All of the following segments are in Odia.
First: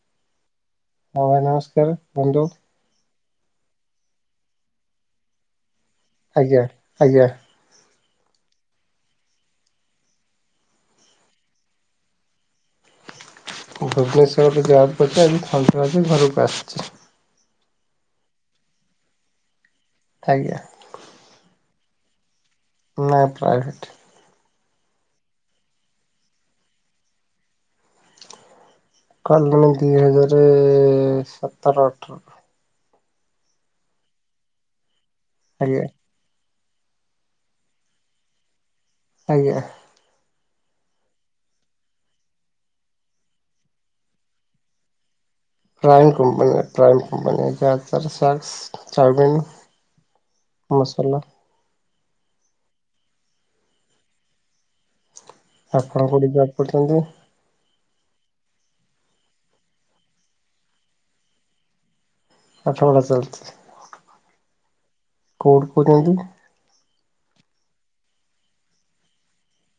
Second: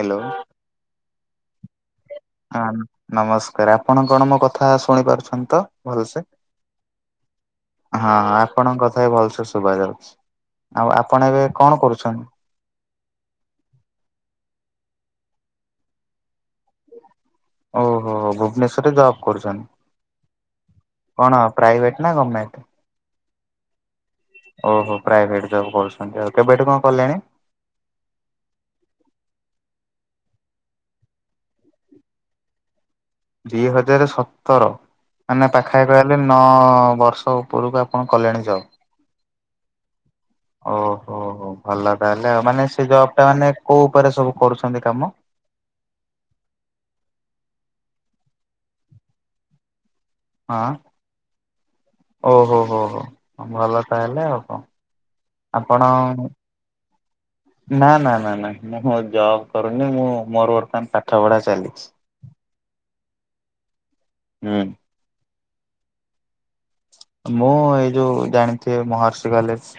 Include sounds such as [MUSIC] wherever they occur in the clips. ହାଲୋ। ସାଙ୍ଗ ନମସ୍କାର, ବନ୍ଧୁ। ହଁ ନମସ୍କାର। ଆପଣ କଣ ମୋ କଥା ଶୁଣି ପାରୁଛନ୍ତି ତ ଭଲସେ? ଆଜ୍ଞା, ଆଜ୍ଞା। ହଁ ଆପଣଙ୍କ କଥା ବି ଭଲସେ ଶୁଭା ଯାଉଛି। ଆଉ ଆପଣ ଏବେ କଣ କରୁଛନ୍ତି? ଭୁବନେଶ୍ୱରରେ ଜବ କରୁଛି। ଆଜି ସନ୍ତବାସ ଘରକୁ ଆସିଛି। ଓହୋ। ଭୁବନେଶ୍ଵରରେ ଜବ୍ କରୁଛନ୍ତି। ଆଜ୍ଞା। କଣ ପ୍ରାଇଭେଟ ନା ଗୋର୍ମେଟ? ନା ପ୍ରଇଭେଟ୍। ଓହୋ। ପ୍ରଇଭେଟ୍ ଜବ୍ କରୁଛନ୍ତି। ଆଉ, କେବେଠୁ କଣ କଲେଣି? କଲିଣି ଦି ହଜାରେ ସତର ଅଠର। ଦି ହଜାରେ ସତର, ମାନେ ପାଖା ଆଜ୍ଞା ପା ହେଲେ ନଅ ବର୍ଷ ଉପରକୁ ଆପଣ କଲେଣି ଯବ୍? ଆଜ୍ଞା। ଓହୋ ହୋ ଭଲ ତାହେଲେ। ଆ ମାନେ ସେ ଜବ୍ ଟା ମାନେ କୋଉ ଉପରେ ସବୁ କରୁଛନ୍ତି କାମ? ପ୍ରାଇମ୍ କମ୍ପନି ପ୍ରାଇମ୍ କମ୍ପନି ଜଦତର ସକ୍ସ ଚାଉବିିନ୍ ହଁ। ଓହୋ, ହୋ- ହୋ ଭଲ ତାହଲେ ଆଉ କଣ। ଆପଣ କୋଉଠି ଜବ୍ କରୁଛନ୍ତି? ନା ନା ନା ନା। ମୁଁ ଜବ୍ କରୁନି। ମୁଁ ମୋର ବର୍ତ୍ତମାନ ପାଠ ପଢ଼ା ଚାଲିଛି। ପାଠ ପଢା ଚାଲିଛି। ହୁଁ କୋଉଠି କହୁଛନ୍ତି? ମୁଁ ଏଇ ଯୋଉ ଜାଣିଥିବେ ମହର୍ଷି କଲେଜ୍।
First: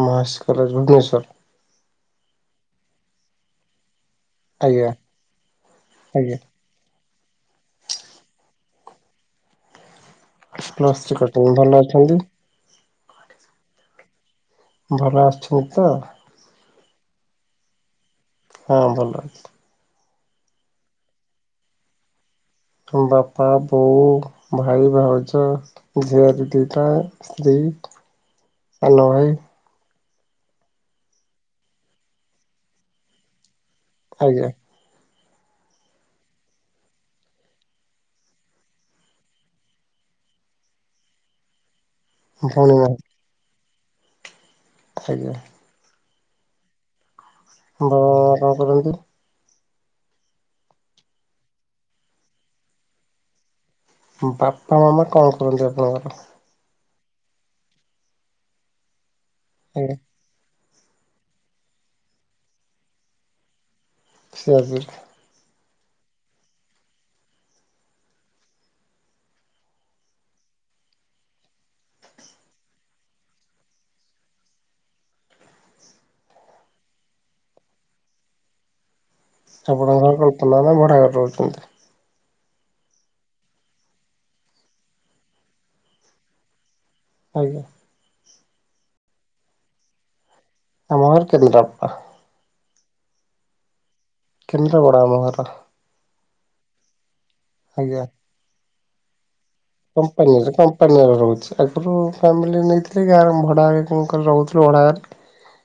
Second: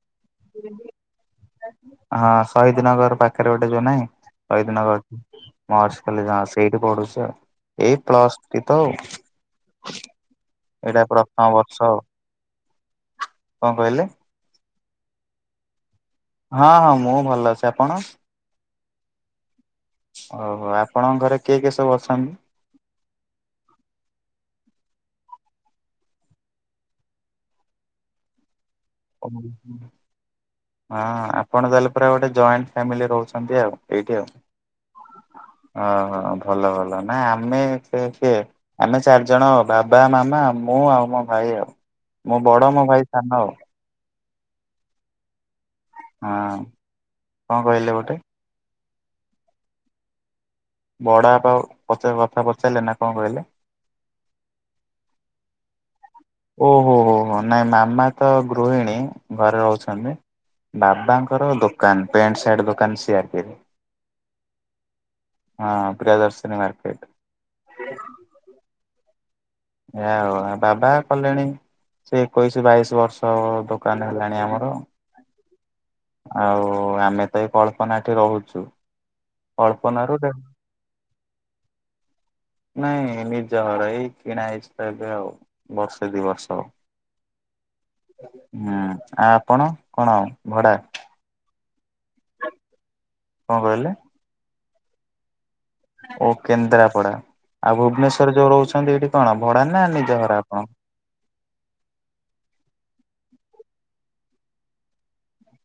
ମର୍ସ କଲେଜ୍ ଭୁବନେଶ୍ୱର। ହଁ ଶହୀଦି ନଗର୍ ପାଖରେ ଗୋଟେ ଯୋଉ ନାହିଁ? ଶହୀଦିନ ଆଜ୍ଞା ମର୍ଷ କଲେଜ୍ ଆଜ୍ଞା। ମ ସେଇଠି ପଢୁଛି ଆଉ। ଏଇ ପ୍ଲଷ୍ ଥ୍ରୀ ତ ଆଉ। ପ୍ଲସ୍ ଏଇଟା ଥ୍ରୀ ପ୍ରଥମ କରିଛନ୍ତି ଭଲ ବର୍ଷ। ଅଛନ୍ତି କଣ କହିଲେ? ଭଲ ଅଛନ୍ତି ତ? ହଁ ହଁ। ମୁଁ ଭଲ ଅଛି। ଆପଣ? ହଁ ଭଲ ଅଛି। ଓହୋ। ଆପଣଙ୍କ ଘରେ କିଏ କିଏ ସବୁ ଅଛନ୍ତି? ତମ ବାପା, ବୋଉ, ଭାଇ, ଭାଉଜ ଝିଆରୀ ଦିଟା, ସ୍ତ୍ରୀ ହଁ ସାନ ଭାଇ ହଁ ଆପଣ ତାହେଲେ ପୁରା ଗୋଟେ ଜଏଣ୍ଟ ଫ୍ୟାମିଲି ରହୁଛନ୍ତି ଆଉ। ଏଇଠି ଆଉ। ଆଜ୍ଞା ହଁ ଭଲ, ଭଲ ନା ଆମେ ଏଠି ଆମେ ଚାରି ଜଣ। ବାବା, ମାମା ମୁଁ ଆଉ ମୋ ଭାଇ ଆଉ। ମୁଁ ବଡ ଭଉଣୀ ମୋ ନାହିଁ ଭାଇ ସାନ ଆଉ। ଆଜ୍ଞା। ହଁ। କଣ କହିଲେ ଆପଣ ଗୋଟେ କଣ କରନ୍ତି? ବଡ଼ ବାପା, ପଚାର ଲେନା, ବାପା ପଚାରିଲେ ନା କଣ କହିଲେ? ବାପା ମାମା କଣ କରନ୍ତି, ଆପଣଙ୍କର? ଓ ହୋ, ହୋ, ହୋ। ନାଇଁ ମାମା ତ ଗୃହିଣୀ ଘରେ ଆଜ୍ଞା ରହୁଛନ୍ତି। ବାବାଙ୍କର ଦୋକାନ, ପ୍ୟାଣ୍ଟ ସାର୍ଟ ଦୋକାନ ସିଆଡେ। ସେ ଆଜି ହଁ ପ୍ରିୟ ଦର୍ଶିନୀ ମାର୍କେଟ୍। ହଁ। ଆଉ ବାବା କଲେଣି ସେ ଏକୋଇଶି ବାଇଶି ବର୍ଷ ଦୋକାନ ହେଲାଣି ଆମର। ଆଉ ଆମେ ତ ଏଇ କଳ୍ପନାଠି ରହୁଛୁ। କଳ୍ପନା ଆପଣଙ୍କର ରୁ କଳ୍ପନା ନା ଭଡାଘରେ ରହୁଛନ୍ତି। ନାଇଁ ନିଜ ଘର ଏଇ କିଣା ହେଇଛି ତ ଏବେ ଆଉ ବର୍ଷେ ଦି ବର୍ଷ ଆଉ। ଆଜ୍ଞା। ହୁଁ ଆଉ ଆପଣ କଣ ଭଡା? ଆମ ଘରେ କେନ୍ଦ୍ରାପଡା। କଣ କହିଲେ? କେନ୍ଦ୍ରାବଡ଼ା ଆମ ଘର। ଓ କେନ୍ଦ୍ରାପଡା ଆଉ ଭୁବନେଶ୍ୱରରେ ଯୋଉ ରହୁଛନ୍ତି ଏଇଠି କଣ ଭଡାନା କମ୍ପନୀ ଏଟା କମ ପାନିଆରେ ରହୁଛି ଆଗରୁ ଫ୍ୟାମିଲି ନେଇଥିଲି ଗାଁରେ ଭଡ଼ା [UNINTELLIGIBLE] କରି ରହୁଥିଲୁ ଭଡ଼ା ଘରେ।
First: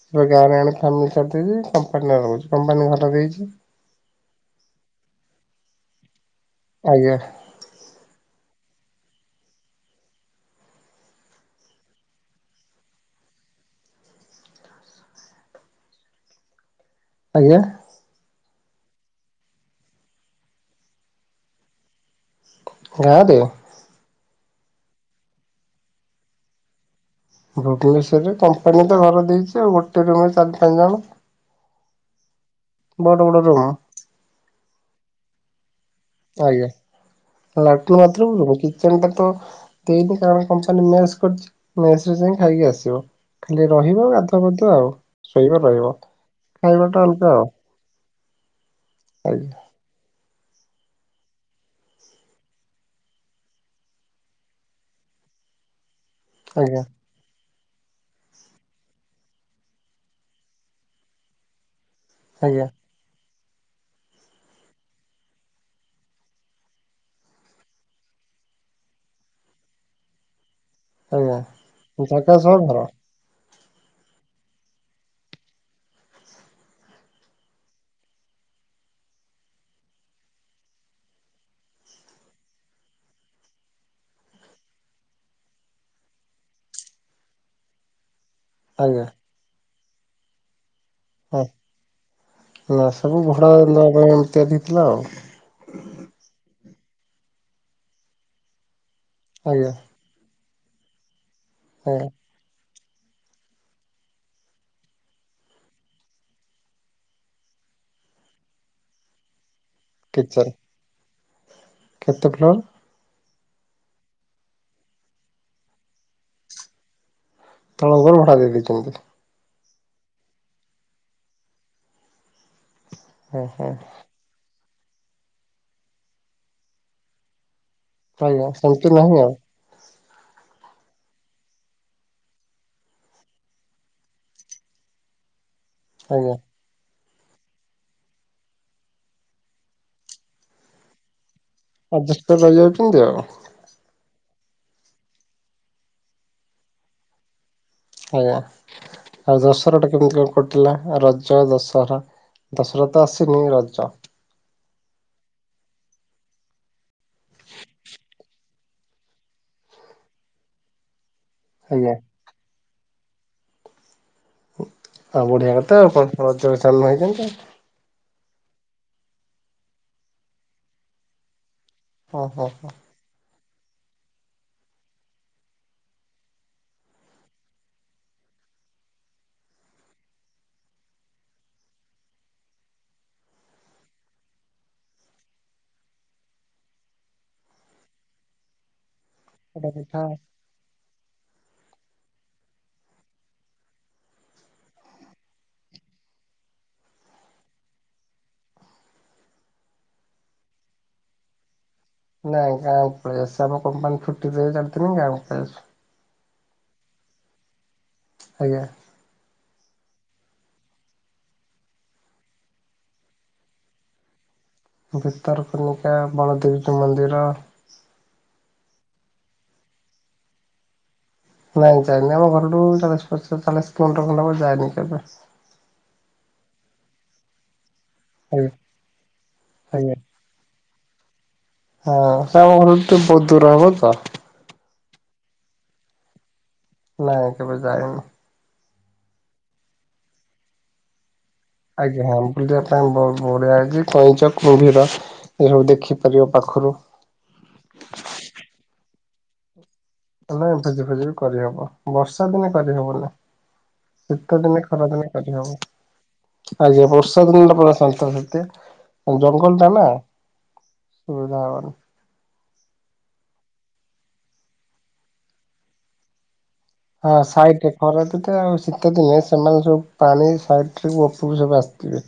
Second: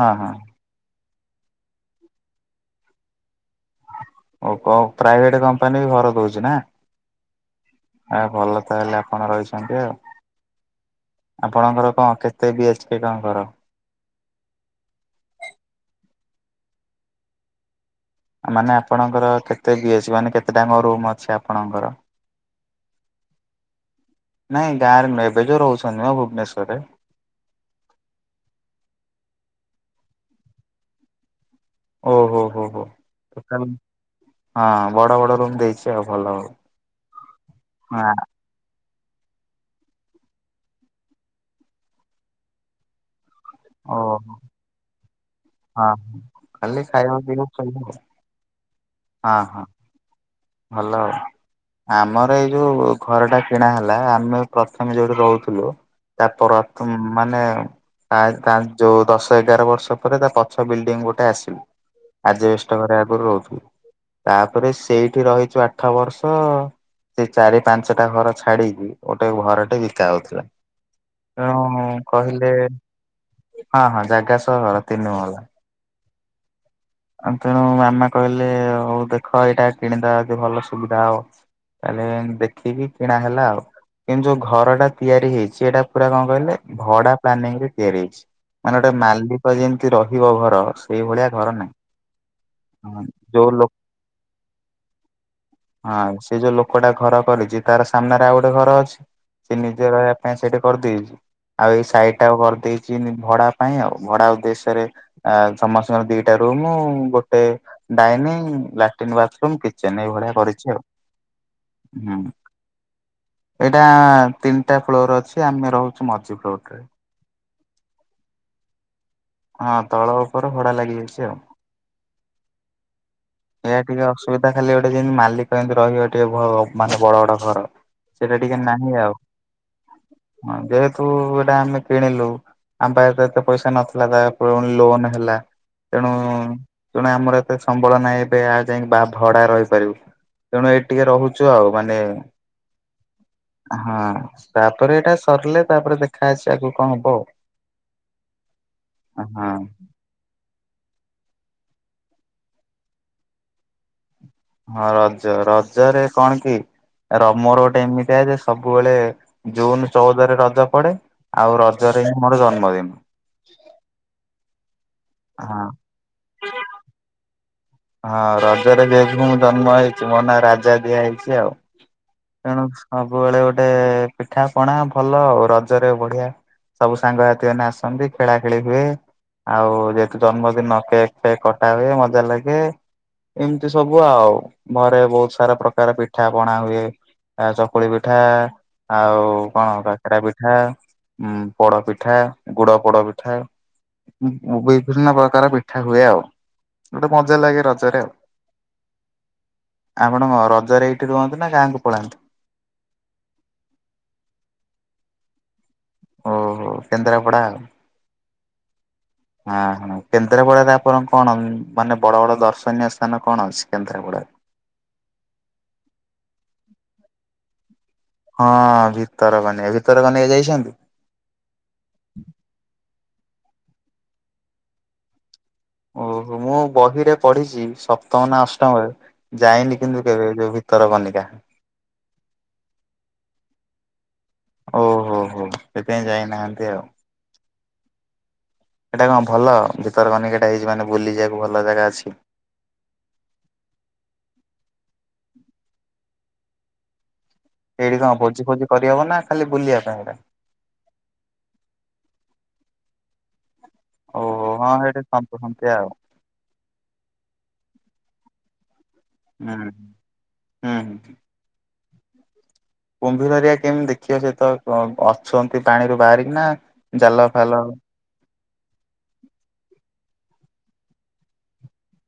ହଁ ହଁ ଗାଁରେ ଆଣି ଫାମିଲି ସାରିଦେଇଛି କମ୍ପାନୀରେ ରହୁଚୁ କମ୍ପାନୀ ଘର ଦେଇଛି। ଓ କ ପ୍ରାଇଭେଟ କମ୍ପାନୀ ବି ଘର ଦଉଛି ନା। ଆଜ୍ଞା। ଆ ଭଲ ତା ହେଲେ ଆପଣ ରହିଛନ୍ତି ଆଉ। ଆପଣଙ୍କ ଘର କଣ କେତେ ବିଏଚ୍ପି କଣ ଘର। ଆଜ୍ଞା। ମାନେ ଆପଣଙ୍କର କେତେ ବିଏଚ୍ ମାନେ କେତେ ଟା ଆଙ୍କ ରୁମ୍ ଅଛି ଆପଣଙ୍କର? ଗାଁ ଦେ। ନାଇଁ ଗାଁରେନୁହେଁ ଏବେ ଯେଉଁ ରହୁଚନ୍ତି ମ ଭୁବନେଶ୍ୱରରେ। ଭୁବନେଶ୍ୱରରେ କମ୍ପାନୀ ତ ଘର ଦେଇଛି ଆଉ ଗୋଟେ ରୁମେ ଚାରି ପାଞ୍ଚ ଜଣ। ଓହୋ ହୋ ହୋ ବଡ ବଡ ରୁମ୍ ହଁ ବଡ ବଡ ରୁମ ଦେଇଛି। ଆଉ ଭଲ ହଉ ଆଜ୍ଞା ଲାଟିନ ବାର୍ଥ ରୁମ୍ ନୁହଁ କି? [UNINTELLIGIBLE] ଦେଇନି କାରଣ କପାନୀ ମେସ୍ କାରିଚି ମେସ୍ରେ ଯାଇ କି ଖାଇକି ଆସିବ। ଖାଲି ହଁ ରହିବ ଓହୋ ଗାଧୁଆ ପାଧୁଆ ଆଉ ଶୋଇବ ହଁ। ରଇବ ଖାଲି ଖାଇବାଟା ଖାଇବା ଅଲ୍ଗା ଆଉ। ପିଇବା ହଁ ହଁ ଆଜ୍ଞା ଭଲ ଆଉ। ଆମର ଏଇ ଯୋଉ ଘରଟା କିଣା ହେଲା ଆମେ ପ୍ରଥମେ ଯୋଉଠି ରହୁଥୁଲୁ ଆଜ୍ଞା ତାପରତ୍ ମାନେ ତା ତା ଯୋଉ ଦଶ ଏଗାର ବର୍ଷ ପରେ ତା ପଛ ବିଲ୍ଡିଙ୍ଗ ଗୋଟେ ଆସିଲୁ। ଆଜ ଆଜ୍ଞା ବେଷ୍ଟ ଙ୍ଘରେ ଆଗରୁ ରହୁଥୁଲୁ ତାପରେ ସେଇଠି ରହିଛୁ ଆଠ ବର୍ଷ। ସେଇ ଚାରି ପାଞ୍ଚଟା ଘର ଛାଡିକି ଗୋଟେ ଘରଟେ ବିକା ହଉଥିଲା। ଆଜ୍ଞା ତେଣୁ ଜାଗା କହିଲେ ସହ ଘର ହଁ ହଁ ଜାଗା ସହ ଘର ତିନି ମହଲା। ଆ ତେଣୁ ମାମା କହିଲେ ହଉ ଦେଖ ଏଇଟା କିଣି ଦେବା ଭଲ ସୁବିଧା ହବ। ତାନେ ଦେଖିକି କିଣା ହେଲା ଆଉ। କିନ୍ତୁଯୋଉ ଘରଟା ତିଆରି ହେଇଛି ଏଇଟା ପୁରା କଣ କହିଲେ ଭଡା ପ୍ଲାନିଂ ରେ ତିଆରି ହେଇଛି। ମାନେ ଗୋଟେ ଆଜ୍ଞା ମାଲିକ ଯେମିତି ରହିବ ଘର ସେଇଭଳିଆ ହଁ ଘର ନାହିଁ। ନା ସବୁ ଘଡା ଯୋଉ ଲୋକ [UNINTELLIGIBLE] ତିଆରି ହେଇଥିଲା ଆଉ। ହଁ ସେ ଯୋଉ ଲୋକଟା ଘର କରିଛି ତାର ସାମ୍ନାରେ ଆଉ ଗୋଟେ ଘର ଅଛି ସେ ଆଜ୍ଞା ନିଜେ ରହବା ପାଇଁ ସେଇଟି କରିଦେଇଚି ଆଉ ଏଇ ଆଜ୍ଞା ସେଇଟା କରିଦେଇଛି। ଜିନି ଭଡା ପାଇଁ ଆଉ ଭଡା ଉଦ୍ଦେଶ୍ୟରେ ଆ ସମସ୍ତଙ୍କର ଦିଟା ରୁମ ଗୋ ଟେ ଡାଇନିଂ ଲାଟ୍ରନ୍ ବାଥରୁମ କିଚେନ୍ ଏଇଭଳିଆ କରିଛି ଆଉ। ହୁଁ। କେତେକ ଫ୍ଲୋର? ଏଇଟା ତିନୀଟା ଫ୍ଲୋର ଅଛି ଆମେ ରହୁଛୁ ମଝି ଫ୍ଲୋର ଟାରେ। ତଳ ଙ୍ଘର ଭଡା ଦେଇି ଦେଇଚନ୍ତି? ହଁ ତଳ ଉପର ଭଡା ଲାଗି ଯାଇଛି ଆଉ। ହଁ ହଁ ଏଇଆ ଟିକେ ଅସୁବିଧା ଖାଲି ଗୋଟେ ଯେମତି ମାଲିକ ଯେମିତି ରହିବ ଟିକେ ଭ ମାନେ ବଡ ବଡ ଘର। ସେଟା ଟିକେ ନାହିଁ ଆଉ ହ ଯେହେତୁ ଏଟା ଆମେ କିଣିଲୁ ଆମ ପାଖରେ ତ ଏତେ ପଇସା ନଥିଲା ତା ପୁଣି ଲୋନ୍ ହେଲା ତେଣୁ ଆଜ୍ଞା ତେଣୁ ଆମର ଏତେ ସମ୍ବଳ ନାହିଁ। ଯାଇକି ବା ଭଡା ରହିପାରିବୁ। ତେଣୁ ଏଇଟି ଟିକେ ରହୁ ଚୁ ଆଉ। ମାନେ ଆଡଜଷ୍ଟ କରି ରହିଯାଉଛନ୍ତି ଆଉ ହଁ। ତାପରେ ଏଇଟା ସରିଲେ ତାପରେ ଦେଖା ଅଛି ଆଗକୁ କଣ ହବ ଆଉ। ଆଜ୍ଞା। ଆଉ ହଁ ଦଶରା ଟେ କେମିତି କଣ କଟିଥିଲା? ରଜ, ଦଶହରା ଦଶହରା ତ ଆସିନି ରଜ ହଁ ରଜ ରଜରେ କଣ କି ର ମୋର ଗୋଟେ ଏମିତିଆ ଯେ ସବୁବେଳେ ଜୁନ ଚଉଦରେ ରଜ ପଡେ। ଆଉ ଆଜ୍ଞା ରଜରେ ହିଁ ମୋର ଜନ୍ମଦିନ। ଆଉ ବଢିଆ ହଁ କଥା ଆଉ କଣ। ରଜରେ ଜନ୍ମ ହେଇଛନ୍ତି ଆଉ। ହଁ ରଜରେ ଯେହେତୁ ମୁଁ ଜନ୍ମ ହେଇଚି, ମୋ ନାଁ ରାଜା ଦିଆ ହେଇଛି ଆଉ। ଓ ହୋ ତେଣୁ ହୋ ସବୁ ବେଳେ ଗୋଟେ ପିଠା ପଣା ଭଲ ଆଉ ରଜରେ ବଢିଆ। ସବୁ ସାଙ୍ଗସାଥି ମାନେ ଆସନ୍ତି ଖେଳା ଖେଳି ହୁଏ। ଆଉ ଯେହେତୁ ଜନ୍ମଦିନ କେକ୍ ଫେକ୍ କଟା ହୁଏ ମଜା ଲାଗେ। ଏମିତି ସବୁ ଆଉ। ଘରେ ବହୁତ ସାରା ପ୍ରକାର ପିଠା ପଣା ହୁଏ। ଆ ଚକୁଳି ପିଠା ଆଉ ପୋଡ କଣ ପିଠା କାକେରା ପି ପିଠା ଉ ପୋଡ ପିଠା ଗୁଡ ପୋଡ ପିଠା ବିଭିନ୍ନ ପ୍ରକାର ପିଠା ହୁଏ ଆଉ। ଗୋଟେ ମଜା ଲାଗେ। ରଜରେ ଆଉ। ଆପଣ ରଜରେ ଏଇଠି ରୁହନ୍ତୁ ନା ଗାଁକୁ ପଳାନ୍ତି? ନାଇଁ ଗାଁକୁ ପଳେଇ ଆସିଚି। ଆମ କମ୍ପାନୀ ଛୁଟିଥିଲା ଚାରିଦିନି ଗାଁକୁ ପଳେଇ ଆସିଚି। ଓହୋ କେନ୍ଦ୍ରାପଡ଼ା ଆଉ। ଆଜ୍ଞା। ଅ ହଁ। କେନ୍ଦ୍ରାପଡାରେ ଆପଣ କଣ ମାନେ ବଡ ବଡ ଦର୍ଶ ଦର୍ଶନିଅ ସ୍ଥାନ କଣ ଅଛି କେନ୍ଦ୍ରାପଡାରେ? ଭିତରକନିକା, ବଳଦେବଜୀଉ ମନ୍ଦିର ହଁ ଭିତରକନିକା, ଭିତରକନିକା ଯାଇଛନ୍ତି? ନାଇଁ ଯାଇନି। ଆମ ଘରଠୁ ଚାଳିଶ ପଚା ଚାଳିଶ କିଲୋମିଟର ଖଣ୍ଡେ ହବ ଯାଇନି କେବେ। ଓହୋ ମୁଁ ବହିରେ ପଢିଚି ସପ୍ତମ ନା ଆଜ୍ଞା ଅଷ୍ଟମରେ ଯାଇନି ଆଜ୍ଞା କିନ୍ତୁ କେବେ। ଯୋଉ ବି ଭିତରକନିକା। ହଁ ସେ ଆମ ଘର ତ ବହୁତ ଦୂର ହବ ତ। ଓହୋ ହୋ ସେଥିପାଇଁ ଯାଇନାହାନ୍ତି ଆଉ। ନାଇଁ କେବେ ଯାଇନି। ଏଇଟା କଣ ଭଲ? ଭିତରକନିକା ଟା ହେଇଚି ମାନେ ବୁଲି ଯିବାକୁ ଭଲ ଜାଗା ଆଜ୍ଞା ଅଛି? ହଁ ବୁଲିବା ପାଇଁ ବ ବଢ଼ିଆ ହେଇଚି। କଇଁଛ, କୁମ୍ଭୀର ଏସବୁ ଦେଖିପାରିବ ପାଖରୁ। ହେଇଠି କଣ ଭୋଜି ଫୋଜି କରିହବ ନା ଖାଲି ବୁଲିବା ପାଇଁ ହେଇଟା? ନାଇଁ ଭୋଜି ଫୋଜି ବି କରିହବ। ବର୍ଷା ଦିନେ କରିହବନି। ଓହୋ ଶୀତଦିନେ ହଁ ସେଇଠି ଖରାଦିନେ କରିହବ। ସନ୍ତସନ୍ତିଆ ଆଉ ଆଜ୍ଞା। ବର୍ଷା ଦିନ ଟା ପୁରା ସନ୍ତସନ୍ତିଆ, ହୁଁ ଜଙ୍ଗଲ ଟା ନା। ହୁଁ ହୁଁ। ସୁବିଧା ହବନ। କୁମ୍ଭୀର ହେରିଆ କେମିତି ଦେଖିବ ସେ ତ ଅଛନ୍ତି ପାଣିରୁ ବାହାରିକି ନା ହଁ ଜାଲ ଫାଲ ସାଇଟ କର ରେ। [UNINTELLIGIBLE] ଶୀତ ଦିନେ ସେମାନେ ସବୁ ପାଣି ସାଇଟ ରୁ ଉପରକୁ ସବୁ ଆସିଥିବେ।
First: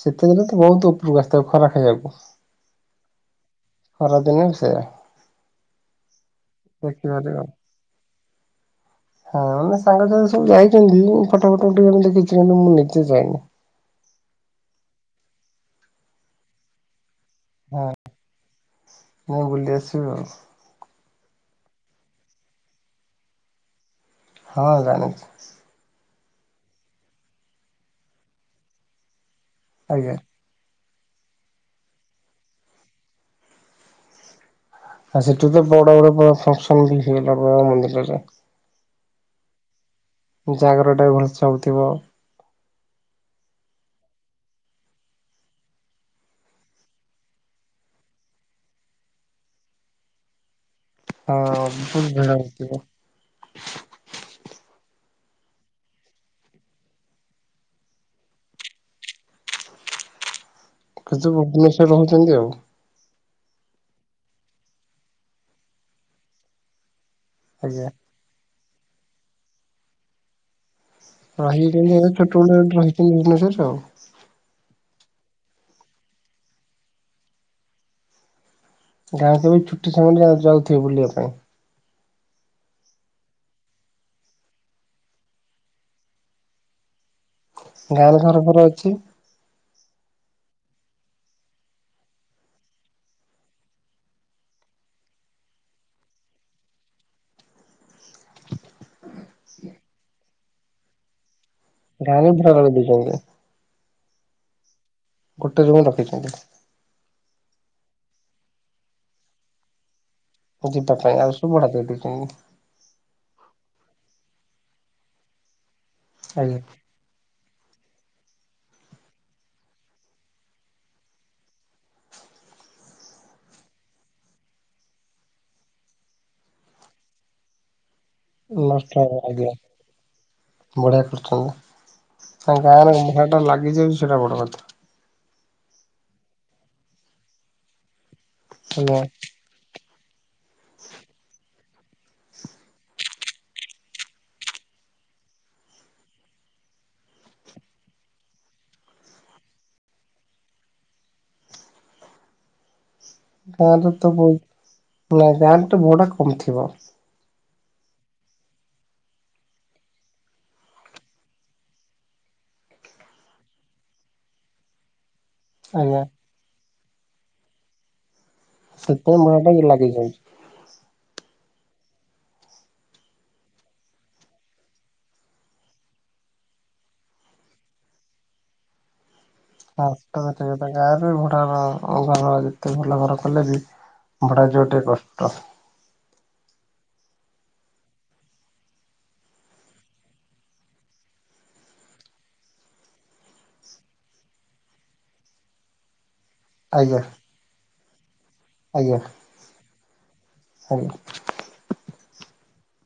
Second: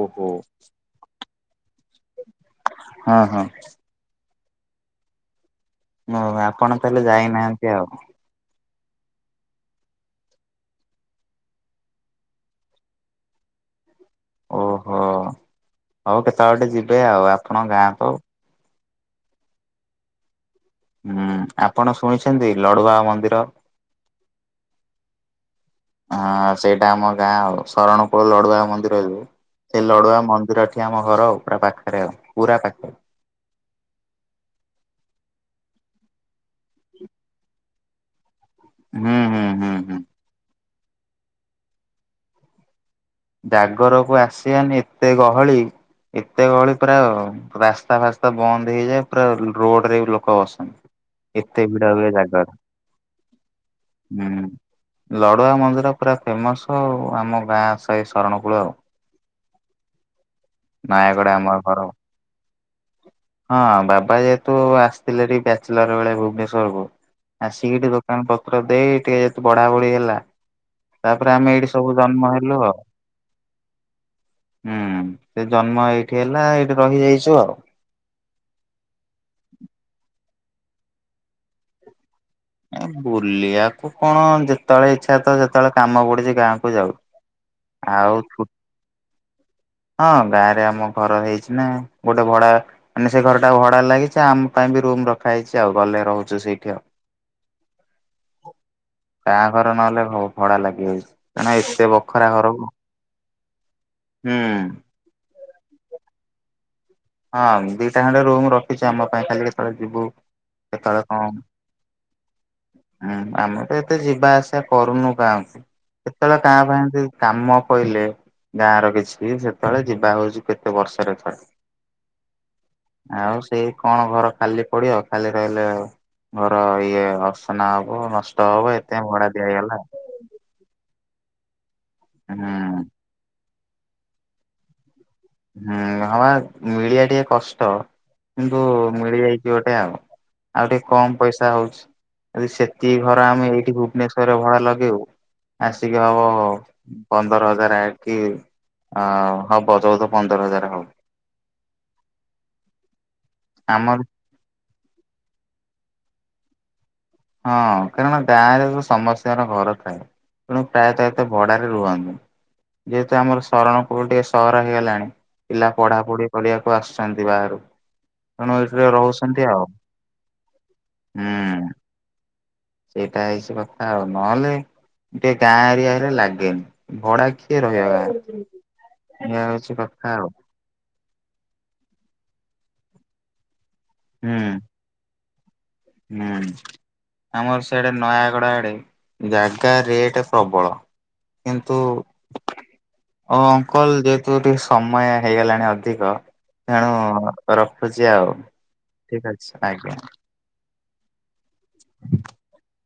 ଶୀତ ଦିନେ ତ ବହୁତ ଉପରକୁ ଆସିଥିବେ ଖରା ଖାଇବାକୁ। ଅ ହଁ। ଖରାଦିନେ ବି ସେଇଆ। [UNINTELLIGIBLE] ଆପଣ ତାହେଲେ ଦେଖିପାରିବ। ଯାଇନାହାନ୍ତି ଆଉ। ହଁ ମାନେ ସାଙ୍ଗ ସାଥୀ ସବୁ ଯାଇଛନ୍ତି। ଫଟୋ ଫଟ [UNINTELLIGIBLE] ମୁଁ ନିଜେ ଯାଇନି। ଓହୋ। ହଉ କେତେବେଳେ ଗୋଟେ ଯିବେ ଆଉ। ଆପଣଙ୍କ ହଁ ଗାଁ କୁ ମୁଁ ବୁଲି ଆସିବୁ ଆଉ। ହୁଁ ଆପଣ ଶୁଣିଛନ୍ତି ଲଡୁଆ ମନ୍ଦିର ହଁ ଜାଣିଛି ହଁ ସେଇଟା ଆମ ଗାଁ ଶରଣକୂଳ ଲଡୁଆ ମନ୍ଦିର ସେ ଆଜ୍ଞା। ଲଡୁଆ ମନ୍ଦିର ଏଠି ଆମ ଘର ପୁରା ପାଖରେ ଆଉ ପୁରା ପାଖରେ ଆ ସେଠୁ ତ ବଡ ବଡ ଫଙ୍କସନ ବି ହିଏ ଲଡ଼ୁବାବା ମନ୍ଦିରରେ ହୁଁ ହୁଁ ହୁଁ ହୁଁ ଜାଗରଟା ବି ଭଲସେ ହେଉଥିବ ଜାଗରକୁ ଆସିବାନି ଏତେ ଗହଳି ଏତେ ଗହଳି ପ୍ରାୟ ରାସ୍ତା ଫାସ୍ତା ବନ୍ଦ ହେଇଯାଏ ପୁରା ରୋଡ ରେ ବି ଲୋକ ବସନ୍ତି। ହଁ ଏତେ ଭିଡ ବହୁତ ହୁଏ ଜାଗର ହଉଥିବ ହୁଁ ଲଡୁଆ ମନ୍ଦିର ପୁରା ଫେମସ ଆଉ ଆମ ଗାଁ। ଏଇ ଶରଣ କୁଳ ଆଉ। ନୟାଗଡ କିନ୍ତୁ ଆମ ଘର ଭୁବନେଶ୍ଵରରେ ରହୁଛନ୍ତି ଆଉ, ହଁ ବାବା ଯେହେତୁ ଆସିଥିଲେ ଏଠି ବ୍ୟାଚଲର ବେଳେ ଭୁବନେଶ୍ୱର କୁ ଆଜ୍ଞା। ଆସିକି ଏଠି- ପତ୍ର ଦେଇ ଟିକେ ବଢାବଢି ହେଲା। ତାପରେ ଆମେ ଏଇଠି ସବୁ ରହିଛନ୍ତି ଜନ୍ମ ହେଲୁ ଛୋଟବେଳେ ଆଉ। ରହିଛନ୍ତି ଭୁବନେଶ୍ୱରରେ ଆଉ ହୁଁ ଜ ଜନ୍ମ ଏଇଠି ହେଲା ଏଇଠି ରହିଯାଇଛୁ ଆଉ। ଗାଁ କେ ବି ଛୁଟି ସମୟରେ ଯା ଯାଉଥିବେ ବୁଲିବା ପାଇଁ। ଏ ବୁଲିବାକୁ କଣ ଯେତେବେଳେ ଇଚ୍ଛା ତ ସେତେବେଳେ କାମ ପଡୁଛି ଗାଁକୁୁ ଯାଉ। ଗାଁରେ ଆଉ ଛୁ ଘର ଘର ଅଛି। ହଁ ଗାଁ ରେ ଆମ ଘର ହେଇଛି ନା ଗୋଟେ ଭଡା ମାନେ ସେ ଘରଟା ଭଡା ଲାଗିଛି ଆମ ପାଇଁ ବି ରୁମ ରଖା ହେଇଛି ଆଉ ଗଲେ ରହୁଛୁ ସେଇଠି ଆଉ ଗାଁ ଘର ନହେଲେ ଭଡା ଲାଗିଯାଇଛି [UNINTELLIGIBLE] ପାଣି ପ୍ରବଳ ଦେଉଛନ୍ତି ହୁଁ ଗୋଟେ ରୁମ ରଖିଛନ୍ତି ହଁ ଦିଟା ଖଣ୍ଡେ ରୁମ ରଖିଛି ଆମ ପାଇଁ ଖାଲି କେତେବେଳେ ଯିବୁ ଯିବା କେତେବେଳେ କଣ ପାଇଁ ଆଉ ସବୁ ଭଢା ଦେଇଦେଇ ଛନ୍ତି ହୁଁ ଆମେ ତ ଏତେ ଯିବା ଆସିବା କରୁନୁ ଗାଁକୁ କେତେବେଳେ ଆଜ୍ଞା କାଁ ଭା ଏମିତି କାମ କହିଲେ ଗାଁ ର କିଛି ସେତେବେଳେ ଯିବା ହଉଛି କେତେ ବର୍ଷରେ ଥରେ ଆଉ ସେଇ କଣ ଘର ଖାଲି ପଡିବ ଖାଲି ରହିଲେ ଆଉ ଘର ଇଏ ଅସନା ହବ ନଷ୍ଟ ହବ ଏତେ ଭଡା ଦିଆ ହେଇଗଲା ବଢିଆ କରୁଛନ୍ତି ତାଙ୍କ ହୁଁ। ଗାଁରେ ଇନଭେଣ୍ଟର ଲାଗିଛି ସେଇଟା ବଡ କଥା ହୁଁ ହବା ମିଳିବା ଟିକେ କଷ୍ଟ କିନ୍ତୁ ଆଜ୍ଞା ମିଳିଯାଇଛି ଗୋଟେ ଆଉ ଆଉ ଟିକେ କମ ପଇସା ହଉଛି ଯଦି ସେତିକି ଘର ଆମେ ଏଇଠି ଭୁବନେଶ୍ୱରରେ ଭଡା ଲଗେଇବୁ ଆସିକି ହବ ପନ୍ଦର ହଜାର ଆକିି ଅ ହବ ଚଉଦ ପନ୍ଦର ହଜାର ହବ ଗାଁରେ ଆମର ତ ବ ନା ଗାଁରେ ତ ଭଡା କମ ଥିବ ହଁ କାରଣ ଗାଁରେ ତ ସମସ୍ତଙ୍କର ଘର ଥାଏ ତେଣୁ ପ୍ରାୟତଃ ଏତେ ଭଡାରେ ରୁହନ୍ତିନି ଯେହେତୁ ଆମର ଶରଣ କୂଳ ଟିକେ ସହର ହେଇଗଲାଣି ପିଲା ଆଜ୍ଞା। ପଢାପଢି କରିବାକୁ ଆସୁଛନ୍ତି ବାହାରୁ ତେଣୁ ଏଥିରେ ସେଥିପାଇଁ ଭଡା ରହୁଛନ୍ତି ଟା ଆଉ ଲାଗିଯାଉଛି। ହୁଁ ସେଇଟା ହେଇଛି କଥା ଆଉ ନହେଲେ ଟିକେ ଗାଁ ଏରିଆ ହେଲେ ଲାଗେନି ଭଡା କିଏ ରହିବ ବା ଏଇ [UNINTELLIGIBLE] ଗାଁରେ ଭଡ଼ା ଘର ଯେତେ ଭଲ ଘର କଲେ ବି ହୁଁ [UNINTELLIGIBLE] କଷ୍ଟ ହୁଁ ଆମର ସେଆଡେ ନୟାଗଡ ଆଡେ ଜାଗା ରେଟ୍ ପ୍ରବଳ କିନ୍ତୁ। ଓ ଅଙ୍କଲ ଯେହେତୁ ଟିକେ ସମୟ ହେଇଗଲାଣି ଅଧିକ ଆଜ୍ଞା ତେଣୁ ରଖୁଛି ଆଉ ଆଜ୍ଞା ଠିକ ଅଛି ଆଜ୍ଞା। [UNINTELLIGIBLE] [INAUDIBLE]